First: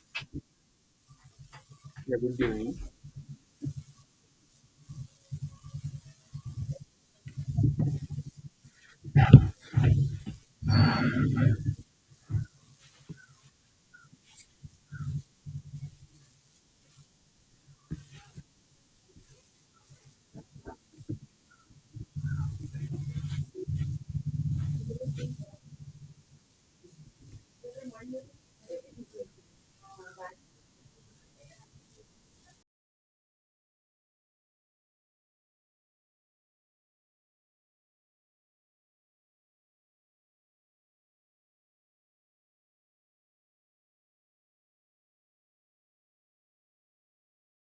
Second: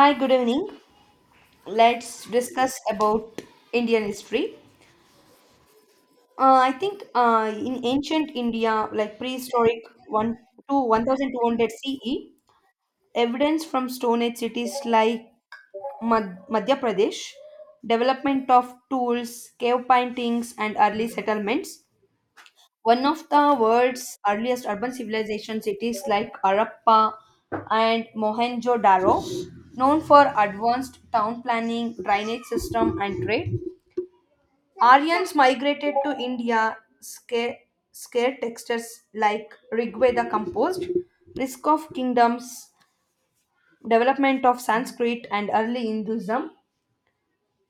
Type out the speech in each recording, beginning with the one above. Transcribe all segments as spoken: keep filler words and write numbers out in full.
Hi, good evening. Let's Yeah, discuss about Indian history. Uh, I think uh, in ancient India, like prehistoric one to one thousand two hundred C E, evidence from Stone Age cities like Mad- Madhya Pradesh, development of tools, cave paintings, and early settlements. One of the world's earliest urban civilization cities like Harappa and Mohenjo-daro, known for advanced town planning, drainage system and trade. Aryans migrated to India scare, scare textures like Rigveda composed, risk of kingdoms, development of Sanskrit and early Hinduism,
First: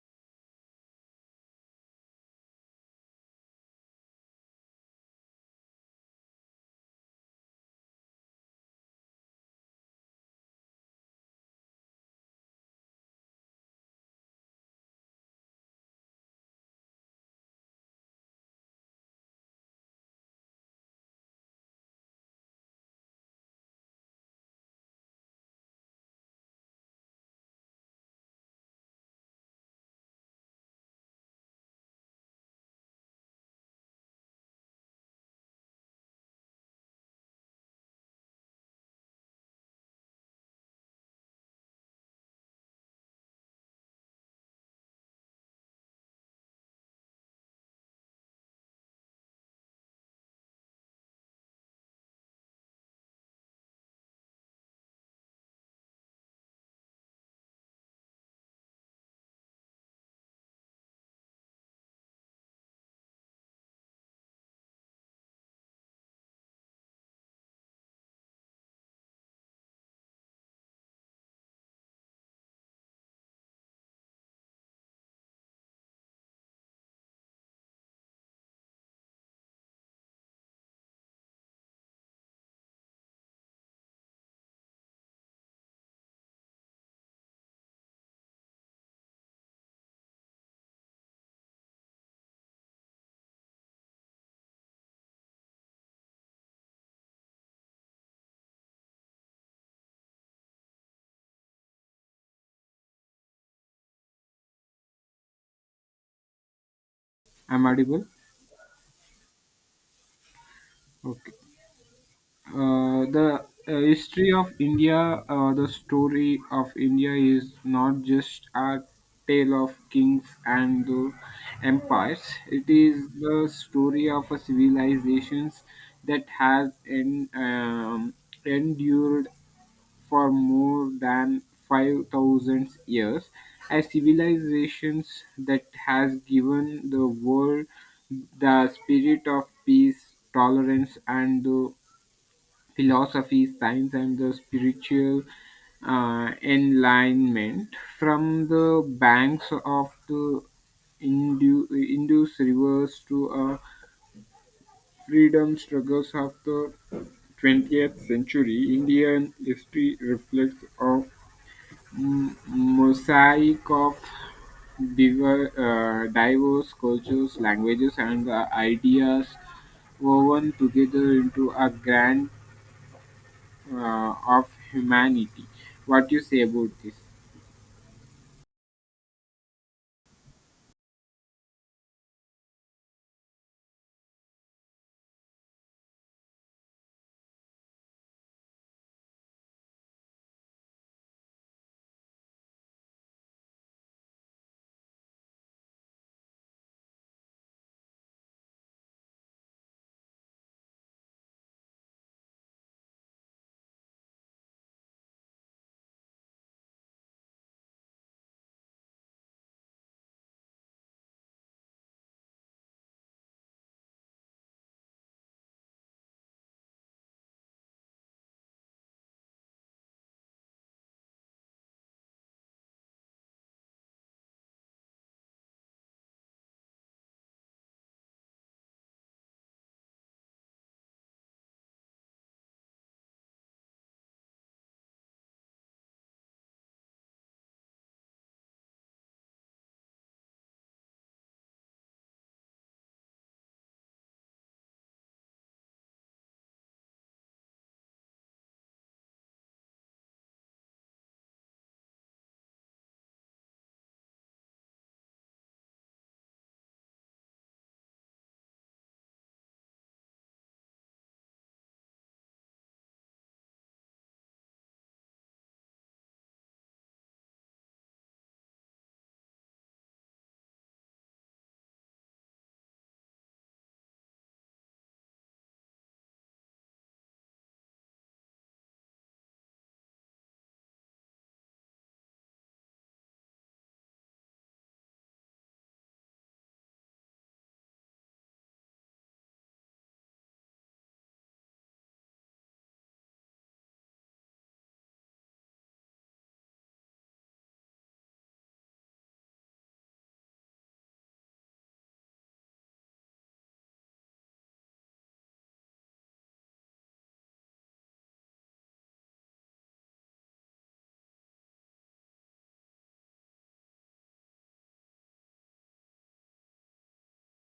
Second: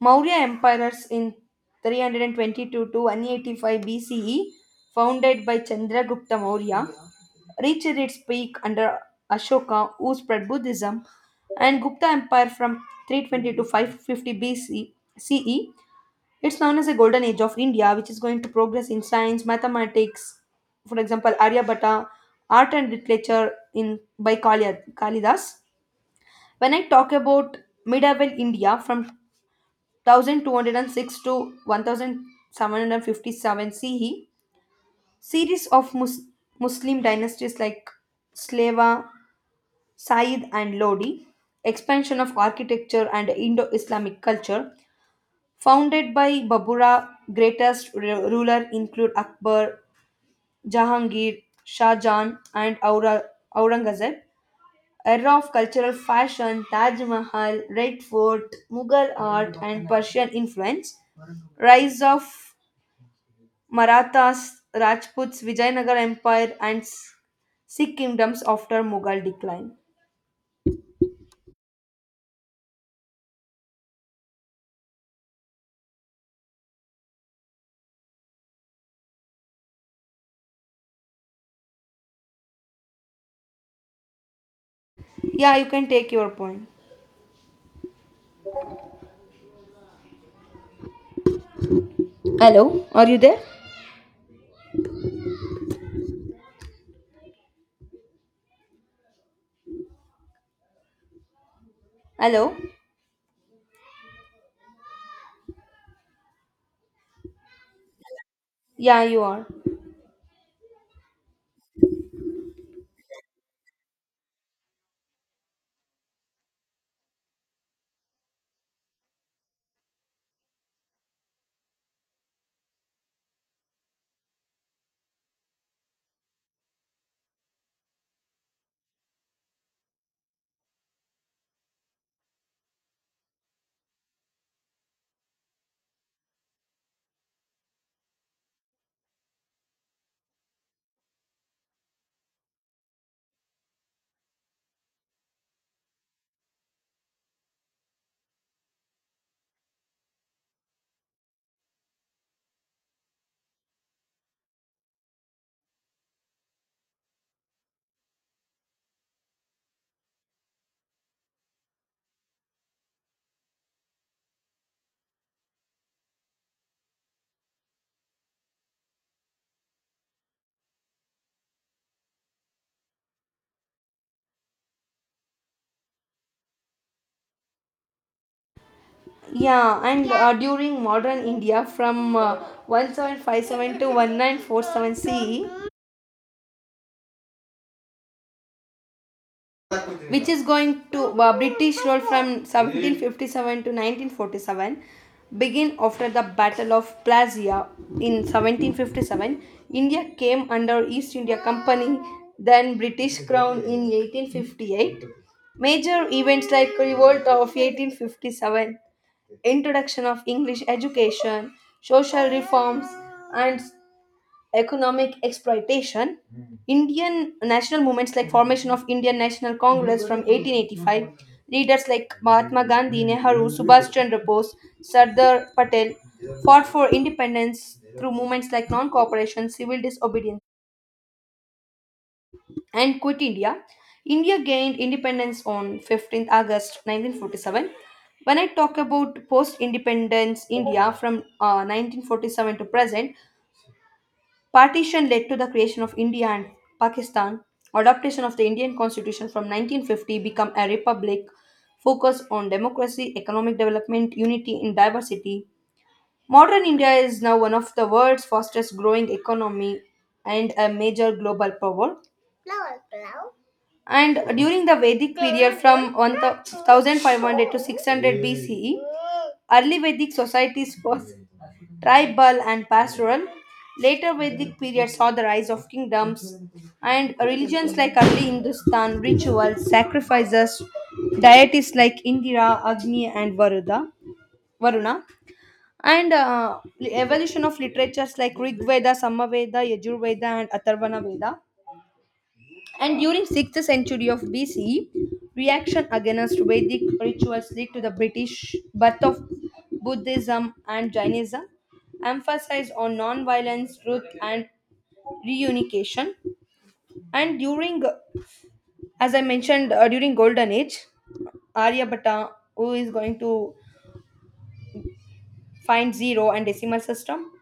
Maurya emperors in three twenty-two to one eighty-five B C E founded by Chandragupta Maurya, reached its peak under Ashoka, who spread Buddhism, and Gupta Empire from three twenty to five fifty C C E. It's known as the Golden Age of India, which is going to progress in science, mathematics, for example, Aryabhatta, art and literature in by Kali, Kalidas. When I talk about medieval India from one thousand two hundred six to seventeen fifty-seven C E, series of Mus- Muslim dynasties like Slava, Said and Lodi, expansion of architecture and Indo Islamic culture, founded by Babura, greatest ru- ruler include Akbar, Jahangir, Shah Jahan, and Aura- Aurangzeb. Era of cultural fashion, Taj Mahal, Red Fort, Mughal art, and Persian influence. Rise of Marathas, Rajputs, Vijayanagar Empire, and S- Sikh kingdoms after Mughal decline. Yeah, you can take your point. Hello, are you there? Hello? I'm audible. Yeah, you are. Okay. Uh, the uh, history of India, uh, the story of India is not just a tale of kings and the empires. It is the story of a civilizations that has en- um, endured for more than five thousand years, as civilizations that has given the world the spirit of peace tolerance and the philosophy science and the spiritual uh, enlightenment from the banks of the Indu- Indus rivers to uh, freedom struggles of the twentieth century. Indian history reflects of m- mosaic of diver, uh, diverse cultures, languages, and uh, ideas woven together into a grand uh, of humanity. What you say about this? Yeah, and uh, during modern India from uh, seventeen fifty-seven to nineteen forty-seven C E, which is going to uh, British rule from seventeen fifty-seven to nineteen forty-seven begin after the Battle of Plasia in seventeen fifty-seven. India came under East India Company, then British Crown in eighteen fifty-eight. Major events like Revolt of eighteen fifty-seven, introduction of English education, social reforms, and economic exploitation. Indian national movements like formation of Indian National Congress from eighteen eighty-five, leaders like Mahatma Gandhi, Nehru, Subhash Chandra Bose, Sardar Patel fought for independence through movements like non-cooperation, civil disobedience, and Quit India. India gained independence on fifteenth August nineteen forty-seven. When I talk about post independence India from uh, nineteen forty-seven to present, Partition led to the creation of India and Pakistan. Adoption of the Indian constitution from nineteen fifty became a republic focused on democracy, economic development, unity in diversity. Modern India is now one of the world's fastest growing economy and a major global power. And during the Vedic period from one thousand five hundred to six hundred B C E, early Vedic societies was tribal and pastoral. Later Vedic period saw the rise of kingdoms and religions like early Hindustan, rituals, sacrifices, deities like Indira, Agni, and Varuda, Varuna, and uh, evolution of literatures like Rig Veda, Samaveda, Yajur Veda, and Atharvana Veda. And during sixth century of B C, reaction against Vedic rituals led to the British birth of Buddhism and Jainism, emphasized on non-violence, truth, and reunification. And during, as I mentioned, uh, during Golden Age, Aryabhatta, who is going to find zero and decimal system,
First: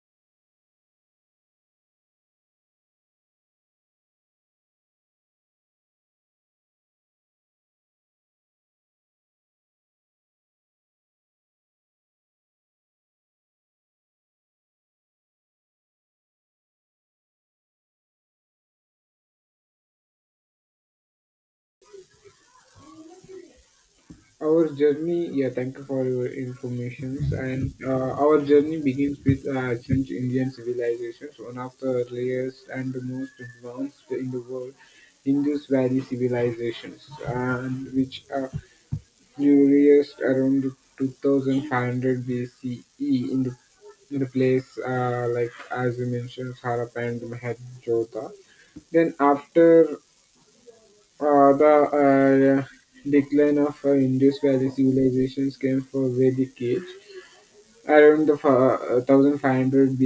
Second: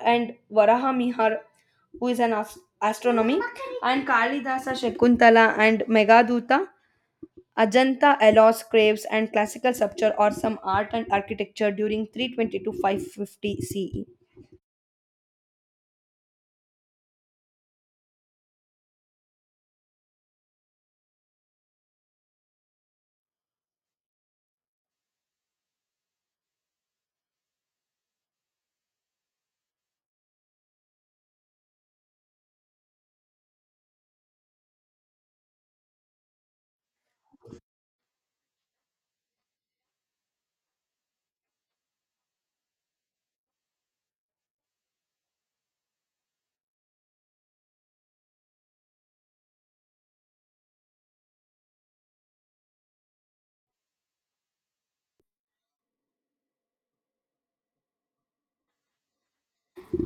and Varaha Mihar, who is an ast- astronomy, and Kalidasa Shakuntala and Megaduta, Ajanta allows caves and classical sculpture or some art and architecture during three twenty to five fifty C E. Our journey, yeah, thank you for your informations. And uh, Our journey begins with uh, ancient Indian civilizations, one of the earliest and the most advanced in the world, Indus Valley civilizations, and which uh, nourished around two thousand five hundred B C E in the, in the place uh, like as you mentioned Harappa and Mohenjo-daro. Then after uh, the uh, decline of uh, Indus Valley civilizations came for Vedic age, around the fa- one thousand five hundred